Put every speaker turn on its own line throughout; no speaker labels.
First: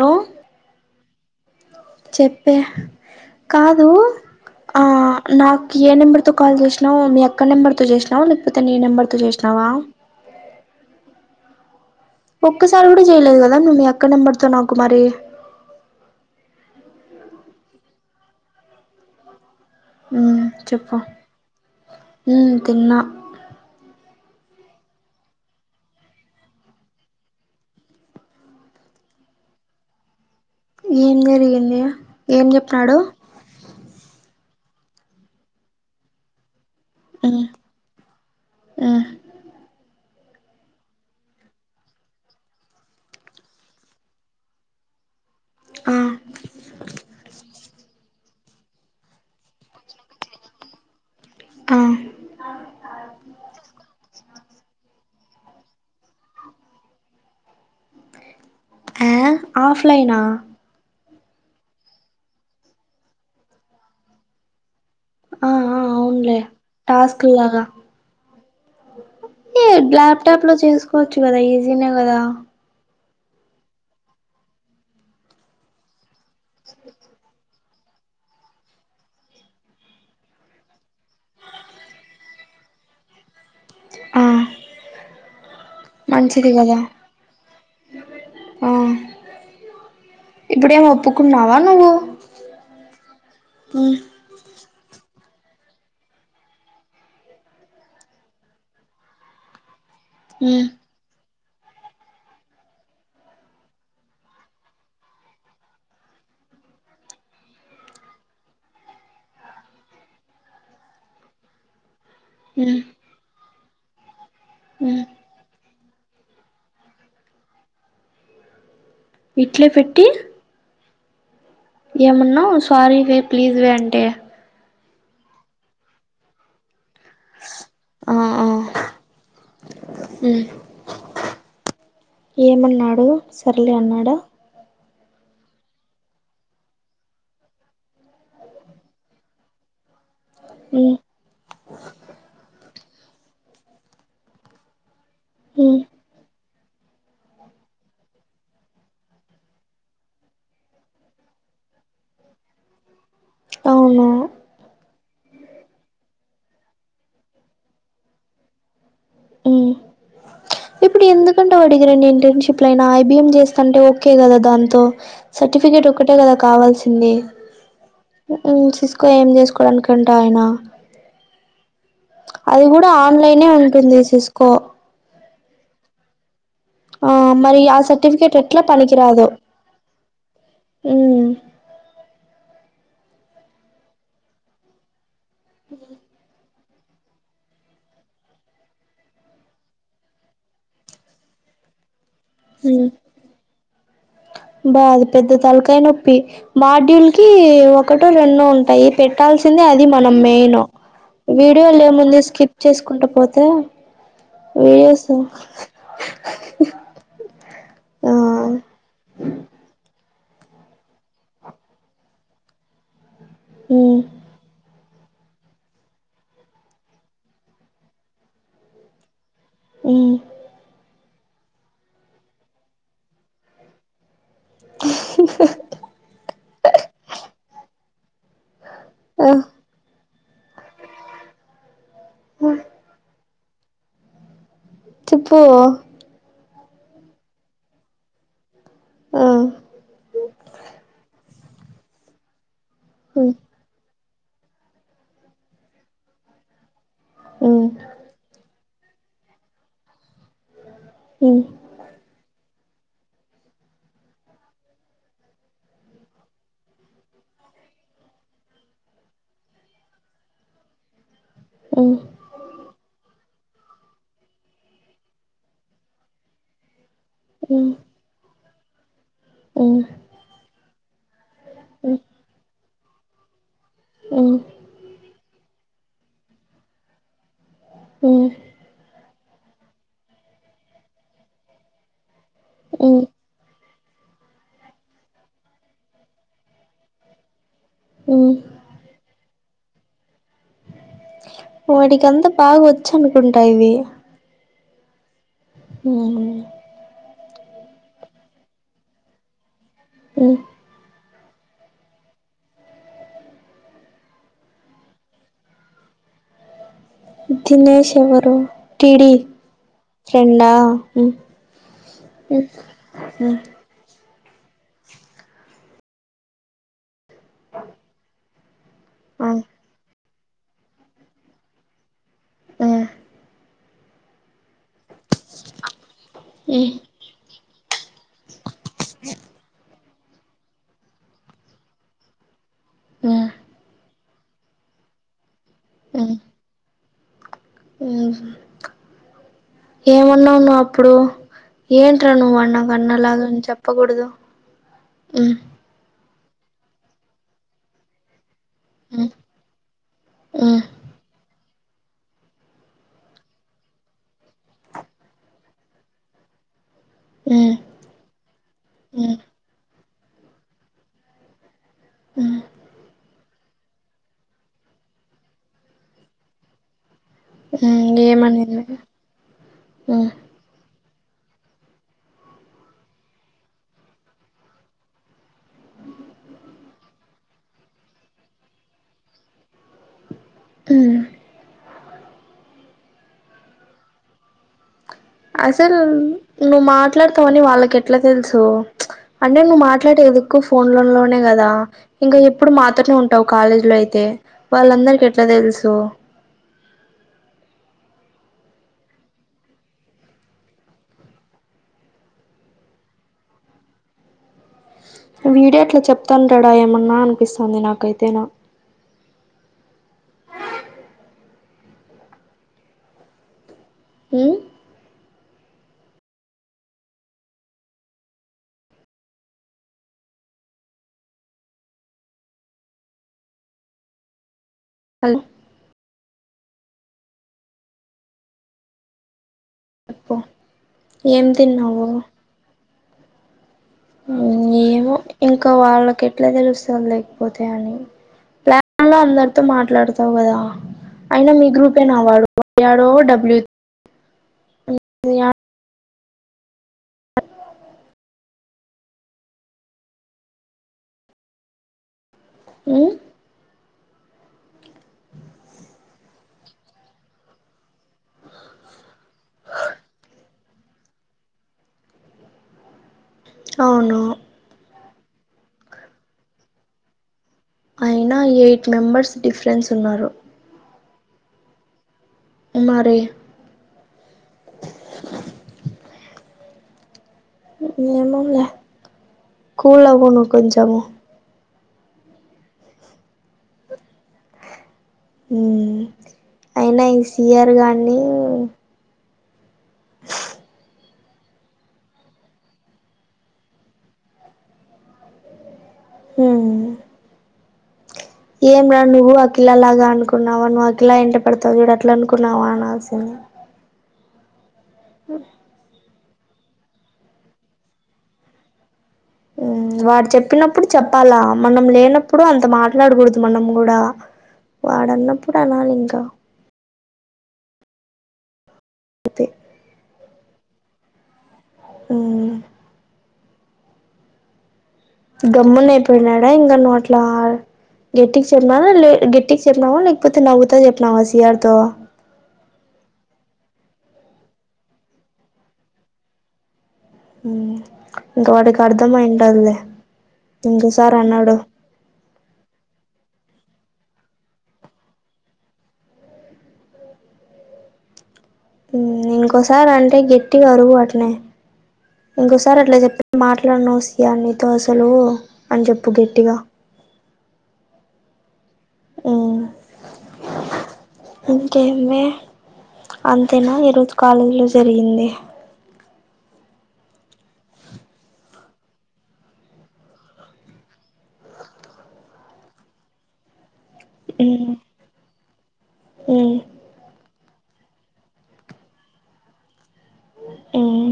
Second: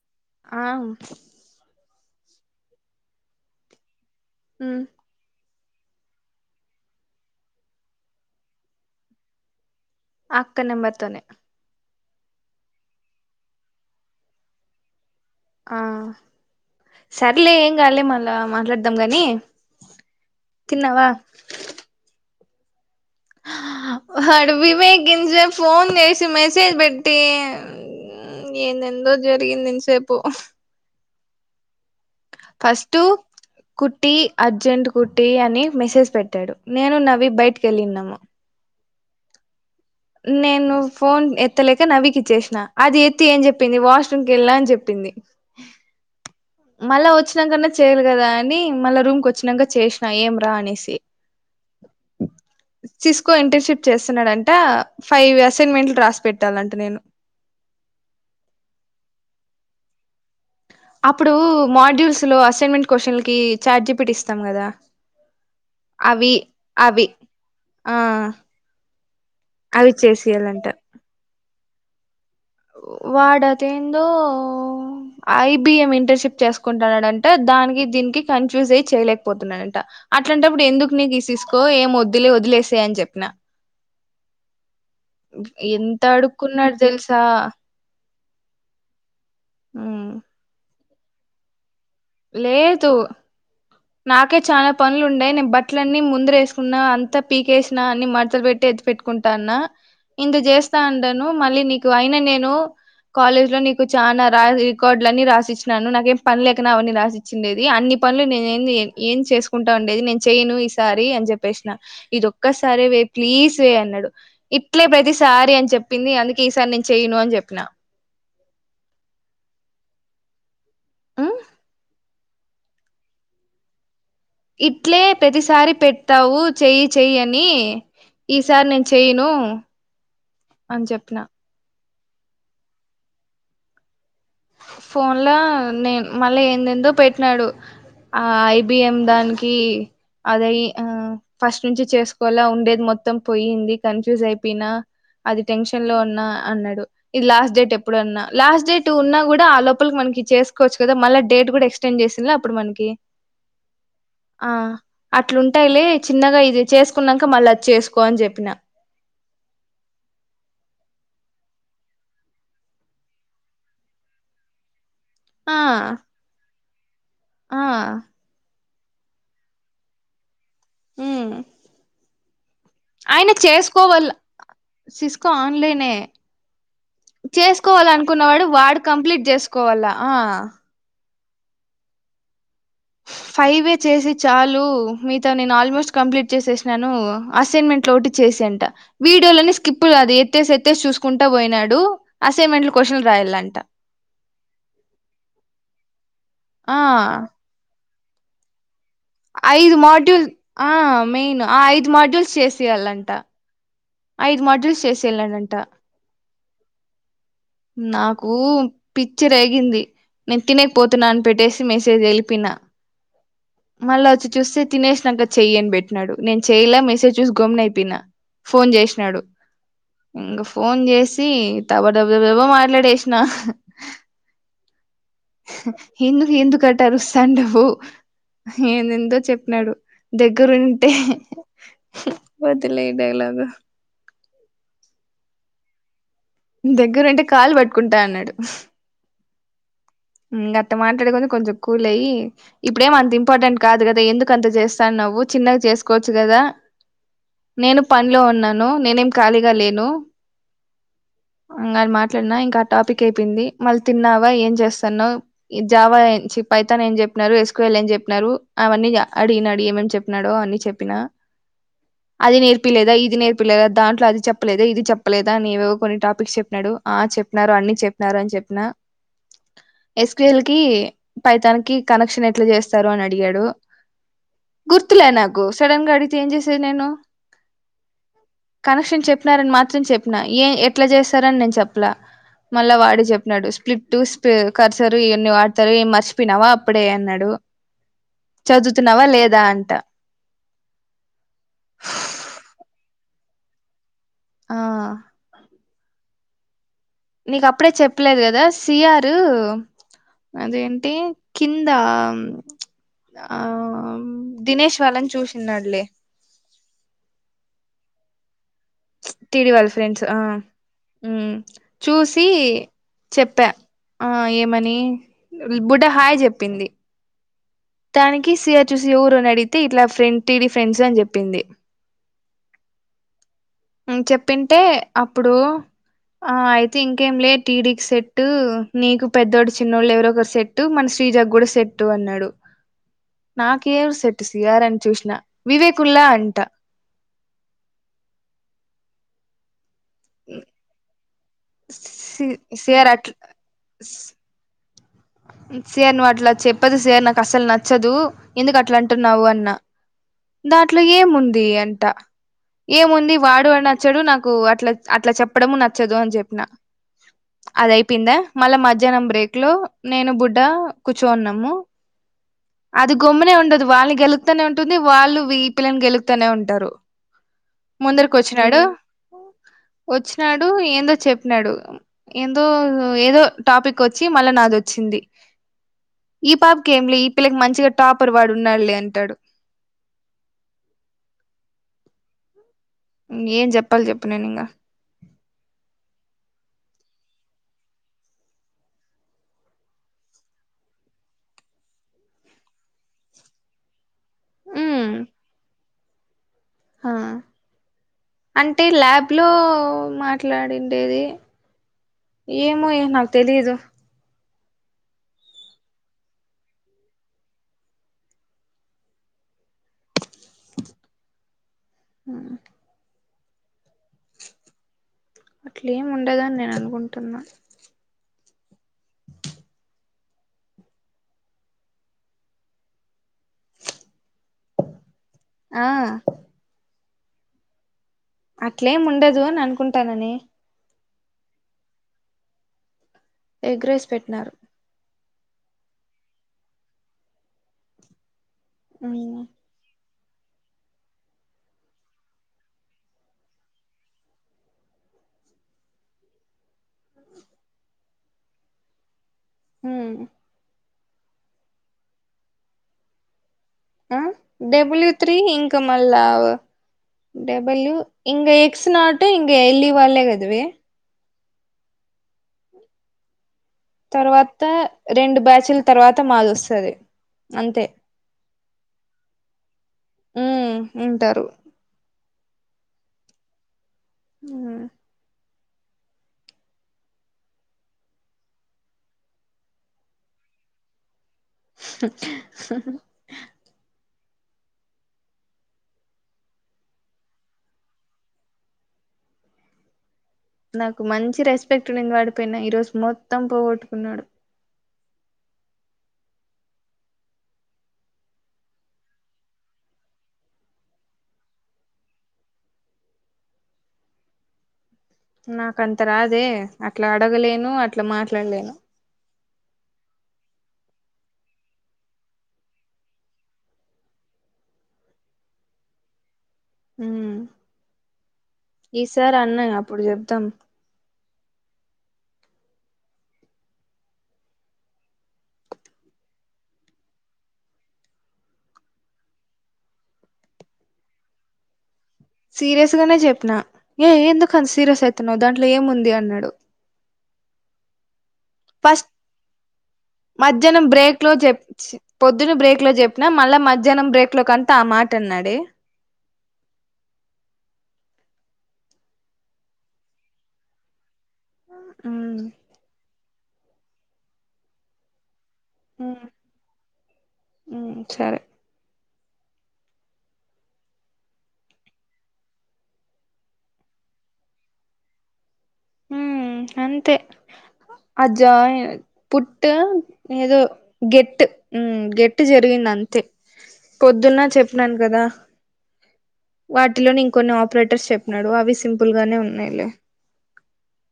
hello
ఆ
చెప్పే కాదు
ఉమ్
ఆ నాకు ఏ నెంబర్ తో కాల్ చేసినావ్ మీ అక్క నెంబర్ తో చేసినావా లేకపోతే నీ నెంబర్ తో చేసినావా
అక్క నెంబర్ తోనే
ఒక్కసారి కూడా చేయలేదు కదా నువ్ మీ అక్క నెంబర్తో నాకు మరి
ఆ సర్ లే ఏం కాలే మళ్ళ మాట్లాడదాం గాని
ఉమ్ చెప్పు
తిన్నావా
ఉమ్ తిన్న
హడవివే గింత సేపు ఫోన్ చేసి మెసేజ్ పెట్టి ఉమ్ ఏందెందో జరిగింది ఇంత సేపు
ఏం జరిగిందే
ఫస్ట్ కుటియి అర్జెంట్ కుట్టియీ అని మెసేజ్ పెట్టాడు నేను నవీ బయటకి వెళ్ళిన్నాము
ఉమ్
నేను ఫోన్ ఎత్తలేక నవీకిచ్చేసినా అది ఎత్తి ఏం చెప్పింది వాష్రూమ్కి వెళ్ళా అని చెప్పింది
ఆ
మళ్ళా వచ్చినాకన్నా చేయ్యల కదా అని మళ్ళా రూమ్ కి వచ్చినాక చేసినా ఏం రా అనేసి
ఆ
సిస్కో ఇంటర్నషిప్ చేస్తున్నాడంట ఫైవ్ అసైన్మెంట్లు రాసి పెట్టాలంటనేను
ఆ ఆఫ్ లైనా
అప్పుడు మాడ్యూల్స్ లో అసైన్మెంట్ క్వశ్చన్ల కి ఛాట్ జిపిటి ఇస్తాం కదా
ఆ ఆ
అవి
అవునులే
అవి
టాస్క్ లాగా
ఆ
ఏ
అవి
ల్యాప్టాప్ లో
చేసియాలంట
చేసుకోవచ్చు కదా ఈజీనే కదా
వాడుఅది ఏందో ఐబిఎం ఇంటర్షిప్ చేసుకుంటాన్నాడంట దానికి దీనికి కన్ఫ్యూజ్ అయి చేయలేకపోతున్నాడంట అట్లాంటప్పుడు ఎందుకు నీకు సీసుకో ఏం వద్దులే వదిలేసాయ్ చెప్పినా
ఆ
ఎంత
మంచిది
అడుకున్నాడు
కదా
తెలుసా
ఆ
ఉమ్
ఇప్పుడేం ఒప్పుకున్నావా నువ్వు
లేదు
ఉమ్
నాకే చాలా పనులు ఉండయి నే బట్టలన్నీ ముందర వేసుకున్నా అంతా పీకేసినా అన్ని మడతలు పెట్టి ఎత్తి పెట్టుకుంటా ఉన్న ఇంత
ఉమ్
చేస్తా ఉండాను మళ్ళీ నీకు అయిన నేను కాలేజ్ లో నీకు చానా రా రికార్డులని రాసిచ్చినాను నాకేం పని లేకనా రాసిచ్చిండేది అన్ని పనులు నేను ఏంది ఏం చేసుకుంటా ఉండేది నేను చేయను ఈసారి అని చెప్పేసిన ఇది
ఉమ్
ఒక్కసారే వే ప్లీజ్ వే అన్నాడు ఇట్లే
ఉమ్
ప్రతిసారి అని చెప్ప చెప్పింది అందుకే ఈసారి నేను చెయ్యను అని చెప్పిన
ఇట్లే పెట్టి
ఉమ్,
ఏమన్నావు సారీవే ప్లీజ్ వే అంటే
ఇట్లే ప్రతిసారి పెడతావు చెయ్యి చెయ్యని
ఆ ఆ
ఈసారి నేను చెయ్యను
ఉమ్
అని చెప్పిన
ఏమన్నాడు సర్లే అన్నాడా
ఫోన్ లో నే మళ్ళీ ఏందేందో పెట్టినాడు ఆ ఐబిఎం దానికి అదయ్ ఆ
ఉమ్
ఫస్ట్ నుంచి చేసుకోవాల ఉండేది మొత్తం పోయింది కన్ఫ్యూజ్ అయిపోయినా అది
ఉమ్
టెన్షన్ లో ఉన్నా అన్నాడు ఇది లాస్ట్ డేట్ ఎప్పుడు అన్నా లాస్ట్ డేట్ ఉన్నా కూడా ఆ లోపలకి మనకి చేసుకోవచ్చు కదా మళ్ళ డేట్ కూడా ఎక్సచెంజ్ చేసింలా అప్పుడు మనకి
అవును
ఆ అట్లుంటాయిలే చిన్నగా ఇది చేసుకున్నాక మళ్ళ అది చేసుకో అని చెప్పిన
ఉమ్ ఇప్పుడు ఎందుకంట వాడికి రెండు ఇంటర్నషిప్ లైన ఐబిఎం చేస్తాంటే ఓకే కదా దాంతో
ఆ
సర్టిఫికెట్ ఒకటే కదా కావాల్సింది
ఆ
ఇంక ఏం చేసుకోవడానికంట ఆయన
ఉమ్
అది కూడా ఆన్
ఆయన
లైనే ఓపెన్
చేసుకోవల్ల
చేసింది
సిస్కో ఆన్ లైనే
ఆ మరి ఆ
చేసుకోవాల
సర్టిఫికేట్
అనుకున్నవాడు
ఎట్లా
వాడు కంప్లీట్
పనికిరాదు
చేసుకోవాలా ఆ ఫైవే చేసి చాలు మీగతా వి నేను ఆల్మోస్ట్ కంప్లీట్ చేసేసి నాను అసైన్మెంట్ లో ఒకటి చేసై అంట వీడియోలన్ని స్కిప్ లు అది ఎత్తేసి ఎత్తేసి చూసుకుంటా పోయినాడు అసైన్మెంట్ క్వశ్చలు రాయాలంట
బాది పెద్ద తలకాయ నొప్పి
ఆ
మాడ్యూల్ కి ఒక ఒకక్కట రెన్నూ ఉంటాయి పెట్టాల్సిందే
ఐదు
అది మనం
మాడ్యూల్
మెయిన్
ఆ మెయిన్ ఆ
వీడియో
ఐదు
లేముంది
మాడ్యూల్స్
స్కిప్ చేసుకుంట
చేసేయాలంట
పోతే
ఐదు మోడ్రల్స్ చేసే
వీడియోస్
వెళ్ళడంట
ఆ
నాకు పిచ్చరెగింది నేను తినకపోతున్నా అని పెట్టేసి మెసేజ్ వెలిపిన
ఉమ్
మళ్ళీ వచ్చి చూస్తే తినేసాక చెయ్యిని పెట్టినాడు నేను చెయలా మెసేజ్ చూసి గమ్న అయిపోయినా ఫోన్ చేసినాడు
ఉమ్
ఇంగ ఫన్ చేసి సి తబడబడబబ్బో మాట్లాడేసిన ఎందుకు ఎందుకుట్టారు సండవు ఏందెందో
ఆ
చెప్పినాడు దగ్గరంటే బదిలేయి డైలాగ్
చెప్పు
దగ్గరంటే కాలు పట్టుకుంటా అన్నాడు
ఆ
గట్ట మాట్లాడే కొంచం కొంచెం కూల్య ఇప్పుడే అంత
ఉమ్
ఇంపార్టెంట్ కాదు కదా ఎందుకు అంత చేస్తాను నువ్వు చిన్నగా చేసుకోవచ్చు కదా
ఉమ్
నేను పనిలో ఉన్నాను నేనేం ఖాళీగా లేను
ఉమ్
మాట్లాడినా ఇంకా టాపిక్ అయిపోంది మళ్ళీ తిన్నావా ఏం చేస్తా జావా పైతాన్ ఏం చెప్పినారు ఎస్కువల్ ఏం చెప్పినారు అవన్నీ అడిగినడు ఏమ చెప్పినాడు అన్ని చెప్పిన
ఉమ్
అది నేర్పిలేదా ఇది నేర్పు పిల్లల దాంట్లో అది చెప్పలేదదు ఇది చెప్పలేదా అని ఏవో కొన్ని టాపిక్స్ చెప్పినాడు ఆ చెప్పిన
ఉమ్
అన్ని చెప్పిన అని చెప్పిన
ఉమ్
ఎస్పిఎల్ కి పైతానికి
ఉమ్
కనెక్షన్ ఎట్లా చేస్తారు అని అడిగాడు
ఉమ్
గుర్తులే నాకు సడన్ గా అడితే ఏంజ చేసేది నేను
ఉమ్
కనెక్షన్ చె చెనారని మాత్రం చెప్పిన ఏ ఎట్లా చేస్తారని నేను చెప్పలే మళ్ళ
ఉమ్
వాడు చెప్పినడు స్ప్లిప్ టూస్ కర్చారు ఇవన్నీ వాడతారు ఏ మర్చిపోయినావా అప్పుడే అన్నాడు
ఉమ్
చదువుతున్నావా లేదా అంట
వాడికింత బాగా వచ్చు అనుకుంటా ఇవి
ఆ
ఆ
నీకు అప్పుడే చెప్పలేదు కదా సిఆారు
ఉమ్
అదేంటి కింద ఆ దినేష్ వాళ్ళని చూసినళ్లే
దినేష్ ఎవరు టీడీ
తిడి వాళ్ళ ఫ్రెండ్స్ ఆ
ఫ్రెండా ఉ
చూసి చెప్పా ఆ ఏమని బుడ్డ హాయ్ చెప్పింది తానికి సిఆర్ చూసి ఎఊరో అడిగితే ఇట్లా ఫ్రెండ్ టీడీ ఫ్రెండ్స్ అని చెప్పింది చెప్పింటే అప్పుడు ఆ అయితే ఇంకేం లే టీడీ సెట్టు నీకు పెద్దవాడు చిన్నోళ్ళు ఎవరో ఒకరు సెట్టు మన శ్రీజగ్ కూడా సెట్టు అన్నాడు నాకేం సెట్ సయారని చూసినా వివేకుల్లా అంట
ఆ ఏమన్నావు నువ్వు అప్పుడు ఏంట్రా నువ్ అన్నావు
సిఆర్
అన్న లాగాని చెప్పకూడదు
సర్ని వాట్లా చెప్పదు సర్ నాకు అసలు నచ్చదు ఎందుకు అట్లా అంటున్నావు అన్న దాంట్లో ఏముంది అ అంట ఏముంది వాడు అని నచ్చడు నాకు అట్లా అట్లా చెప్పడము నచ్చదు అని చెప్పిన అదయిపోయిందా మళ్ళ మధ్యాహ్నం బ్రేక్ లో నేను బుడ్డ కూర్చోన్నాము అది గొమ్మునే ఉండదు వాళ్ళని గెలుగుతానే ఉంటుంది వాళ్ళు పిల్లని గెలుగుతూనే ఉంటారు ముందరుకొచ్చినాడు
ఏమనింది
వొచ్చినాడు ఏందో చెప్నాడు ఏందో ఏదో టాపికొచ్చి మళ్ళా నాదొచ్చింది ఈ పాప్ కేమ్లి ఈ పిల్లకి మంచిగా టాపర్ వాడు ఉన్నాళ్ళే అంటాడు
హుమ్
ఇంగేమ్ జొప్పల్ల జెప్పు నేనింగ
అసలు నువ్వు మాట్లాడతావని వాళ్ళకెట్లా తెలుసు అంటే నువ్వు మాట్లాడే ందుకు ఫోన్ లో లోనే గదా ఇంకా ఎప్పుడు మాతోనే ఉంటావ్ కాలేజీ లో అయితే వాళ్ళందరికి ఎట్లా దెలుసు
హ అంటే ల్యాబ్ లో మాట్లాడిండేది ఏమో ఏ నాకు తెలిదు
వీడి అట్లా చెప్తాంటడా ఏమన్నా అనిపిస్తాంది నాకైతేనా
ఆ
ఊ
అట్లేమ్ ఉండదని నేన్ అనుకుంటున్నా
హలో
ఆ అట్లేం ఉండదు అని అనుకుంటాననే
ఏమ్ తిన్నావు
ఎగ్ రైస్ పెట్నారు
ఇంక వాళ్ళకి ఎట్లా దెలుస్తుంది లేకపోతే అని [unintelligible]
మ్మ్
అందరితో మాట్లాడు డవు గదా అయినా మీ గ్రూపేనా వాడు యాడో డబ్ల్యూ [inaudible]
హూమ్
ఊ
ఆ డబ్ల్యూ త్రీ ఇంక మల్లా డబల్యూ ఇంగ ఎక్స్ నాటు ఇంగ ఎల్ఈ వాళ్ళే గద వే
అవును
తర్వాత రెండు బ్యాచ్ల తర్వాత మాది వస్తది అంతే
అయైన ఎయిట్ మెంబర్స్ డిఫరెన్స్ ఉన్నారు
ఉమ్ ఉంటారు
ఉమ్మారి
ఆ
ఏమోలే కూలవ్వు నువ్వు కొంచము ఊ అయినా ఈ సిఆర్ గాన్ని
నాకు మంచి రెస్పెక్ట్ ఉన్నింది వాడిపైన ఈ రోజు మొత్తం పోగొట్టుకున్నాడు
హూ ఏం రా నువ్వు ఆకిలా లాగా అనుకున్నావా నువ్వు అకిిలా ఎంట పడతావు చూడు అట్లా అనుకున్నావా అనాల్సింది అవు
నాకంత రాదే అట్లా అడగలేను అట్లా మాట్లాల్లేను
ఉ వాడు చెప్పినప్పుడు చెప్పాలా మనం లేనప్పుడు అంత మాట్లాడకూడదు మనం గూడా వాడన్నప్పుడు అనాలి ఇంగా
ఊ ఈసారి
అంతే
అన్నాని అప్పుడు చెప్దాం
ఊ గమ్మున అయిపోయినాడా ఇంగ నువ్వట్లా గట్టికి చెప్పినవా లే గట్టికి చెప్పినావా లేకపోతే నవ్వుతా చెప్పినావా సిఆర్ తో
సీరియస్ గానే చెప్పిన ఏ ఎందుకుంత సీరియస్ అవుతున్నావ్ దాంట్లో ఏముంది అన్నాడు
ఉ ఇంక వాడికి అర్ధమైంటాదిలే
మధ్యానం బ్రేక్ లో చెప్ పొద్దున బ్రేక్ లో చెప్పిన మళ్ళా మద్ ద్యానం బ్రేక్ లో కంతా ఆ మాటన్నాడే
ఇంకోసార్ అంటే గెట్టిగ అరువు అట్నే
ఉమ్,
ఇంకోసారి అట్లా చెప్ మాట్లాడనువు సియా నీతో అసలు అని చెప్పు గట్టిగా
మ్ సరే
హూ మ్ ఇంకే అమ్మీ అంతేనా ఈరోజు రుజ కాలేజీలో జరిగింది
ఉమ్ అంతే అజ్జా పుట్ ఏదో గెట్ గెట్ జరిగింది అంతే పొద్దున్న
ఉమ్
చెప్పినను కదా
ఉమ్
వాటిలోనే ఇంకొన్ని ఆపరేటర్స్ చెప్పినాడు అవి సింపుల్ గానే ఉన్నాయిలే
ఏయ్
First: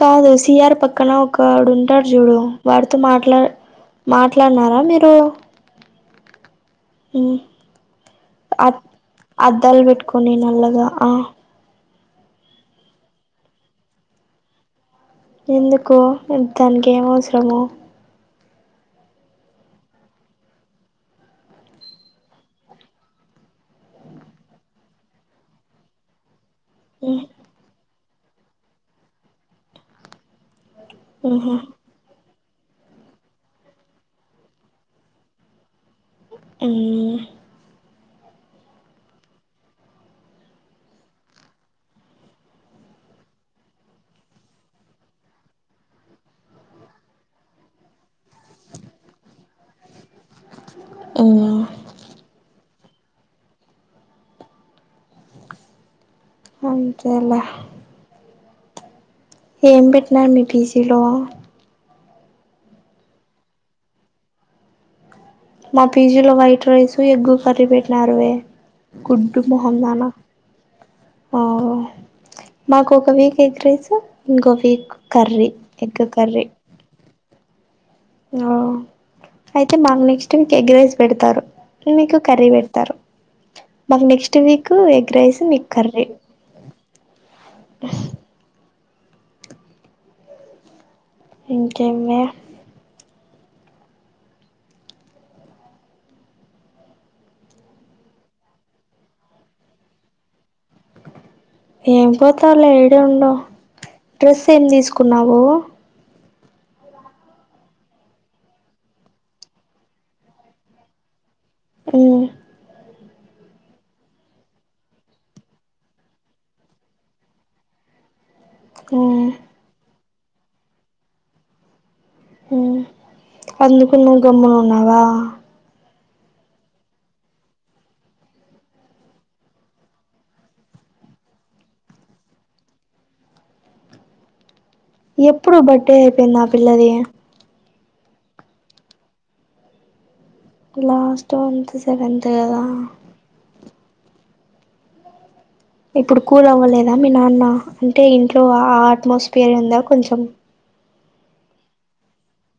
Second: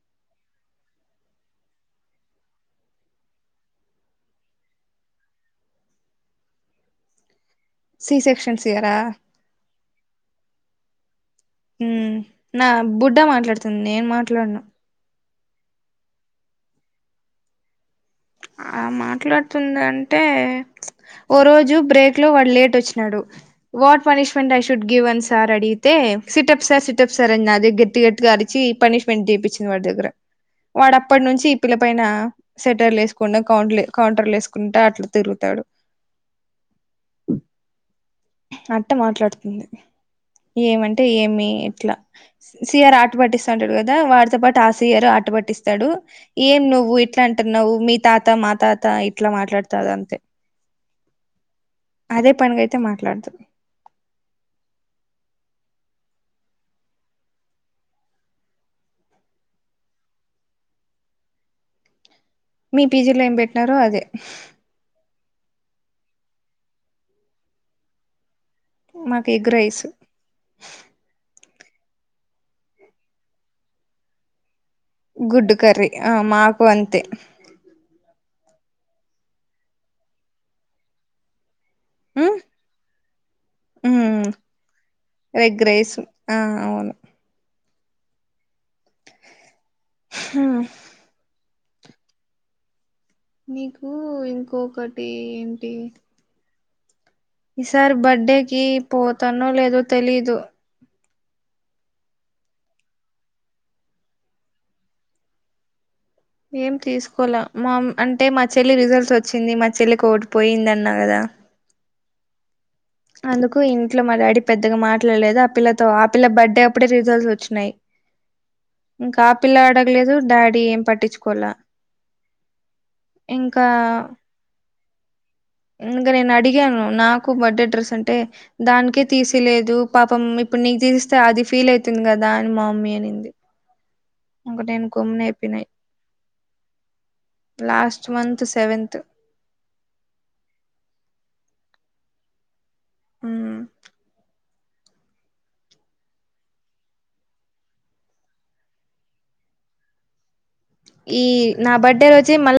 కాదు సిఆర్ పక్కన ఒకడుంటాడు చూడు వాడితో మాట్లా మాట్లాడినారా మీరు మ్
సి సెక్షన్స్
అ
ఇయరా
అద్దాలు పెట్టుకోని నల్లగా ఆ
మ్ నా బుడ్డ మాట్లాడుతుంది నేను మాట్లాడును
ఎందుకు దానికి ఏం అవసరము
ఆ మాట్లాడుతుంది అంటే ఓ రోజు బ్రేక్ లో వాడు లేట్ వచ్చినాడు what punishment I should give one sir అడిగితే సిటప్ సార్ సిటప్
ఉమ్
సార్ అని నా దగ్గర గట్టి గట్టిగా అరిచి పనిష్మెంట్ చేపిచ్చింది వాడి దగ్గర వాడప్పటి నుంచి
ఉహు
ఈ పిల్ల పైన సెటర్లేసు కుంటా కౌంటర్ కౌంటర్లేసుకుంటా అట్లు తిగుతాడు
ఉమ్
అట్ట మాట్లాడుతుంది ఏమంటే ఏమి ఇట్లా సిఆర్ ఆట పట్టిస్తుంటాడు కదా వాడితో పాటు ఆ సిఆర్ ఆ ట పట్టిస్తాడు ఏం నువ్వు ఇట్లా అంటన్నావ్వు మీ తాత మా తాత ఇట్లా మాట్లాడుతాద అంతే
[unintelligible] ఉమ్
అదే పనిగా అయితే మాట్లాడదు
అంతేలె ఏ పెట్టినారు మీ పీజీలో
మీ పీజీలో ఏం పెట్టినారో అదే
మా పిజీ లో వైట్ రైస్ ఎగ్గు కర్రీ పెట్టినారు వే
మాకు
గుడ్డు
ఎగ్ రైస్
మొహందానా మాకు ఒక వీక్ ఎగ్ రైస్ ఇంకో వీక్
గుడ్డు కర్రీ ఆ మాకు అంతే
ఓ అయితే మాకు నెక్స్ట్ వీక్ ఎగ్ రైస్ పెడతారు మీకు
ఉమ్
కర్రీ పెడతారు మాకు
ఉమ్
నెక్స్ట్ వీక్ ఎగ్ రైస్ మీకు కర్రీ
మవును మ్..
ఇంకేం వే
నీకు ఇంకొకటి ఏంటి ఈసార్ బర్త్డేకి పోతానో లేదో తెలీదు
ఏం పోతావులె ఈడె ఉండు డ్రెస్ ఏం తీసుకున్నావు
ఏం తీసుకోల మా అంటే మా చెల్లి రిజల్ట్ వచ్చింది మా చెల్లికి ఒకటి పోయింద అన్నా కదా
మ్
అందుకు ఇంట్లో మా డాడీ పెద్దగా మాట్లాడలేదు ఆ పిల్లతో ఆ పిల్ల బర్త్డే అప్పుడే రిజల్ట్స్ వచ్చినాయి ఇంకా
మ్మ్
ఆ పిల్ల అడగలేదు డాడీ ఏం పట్టించుకోల
అందుకు నువ్వు గమ్మున ఉన్నావా
ఇంక నేను అడిగాను నాకు బర్డే అడ్రెస్ అంటే దానికీ తీసీలేదు పాపం ఇప్పుడు నీ కు తీస్తే అది ఫీల్ అవుతుంది కదా అని మా మమ్మీ అనింది ఇంక నేను గమ్మున
ఎప్పుడు
అయిపోయినా
బర్త్డే అయిపోయింది ఆ పిల్లది
last month seventh
last month seventh కదా
హ్మ్
ఇప్పుడు కూల్ అవ్వలేదా మీ నాన్న అంటే ఇంట్లో ఆ అట్మాస్ఫియర్ ఉందా కొంచం
ఈ నా బర్త్డే రోజె మళ్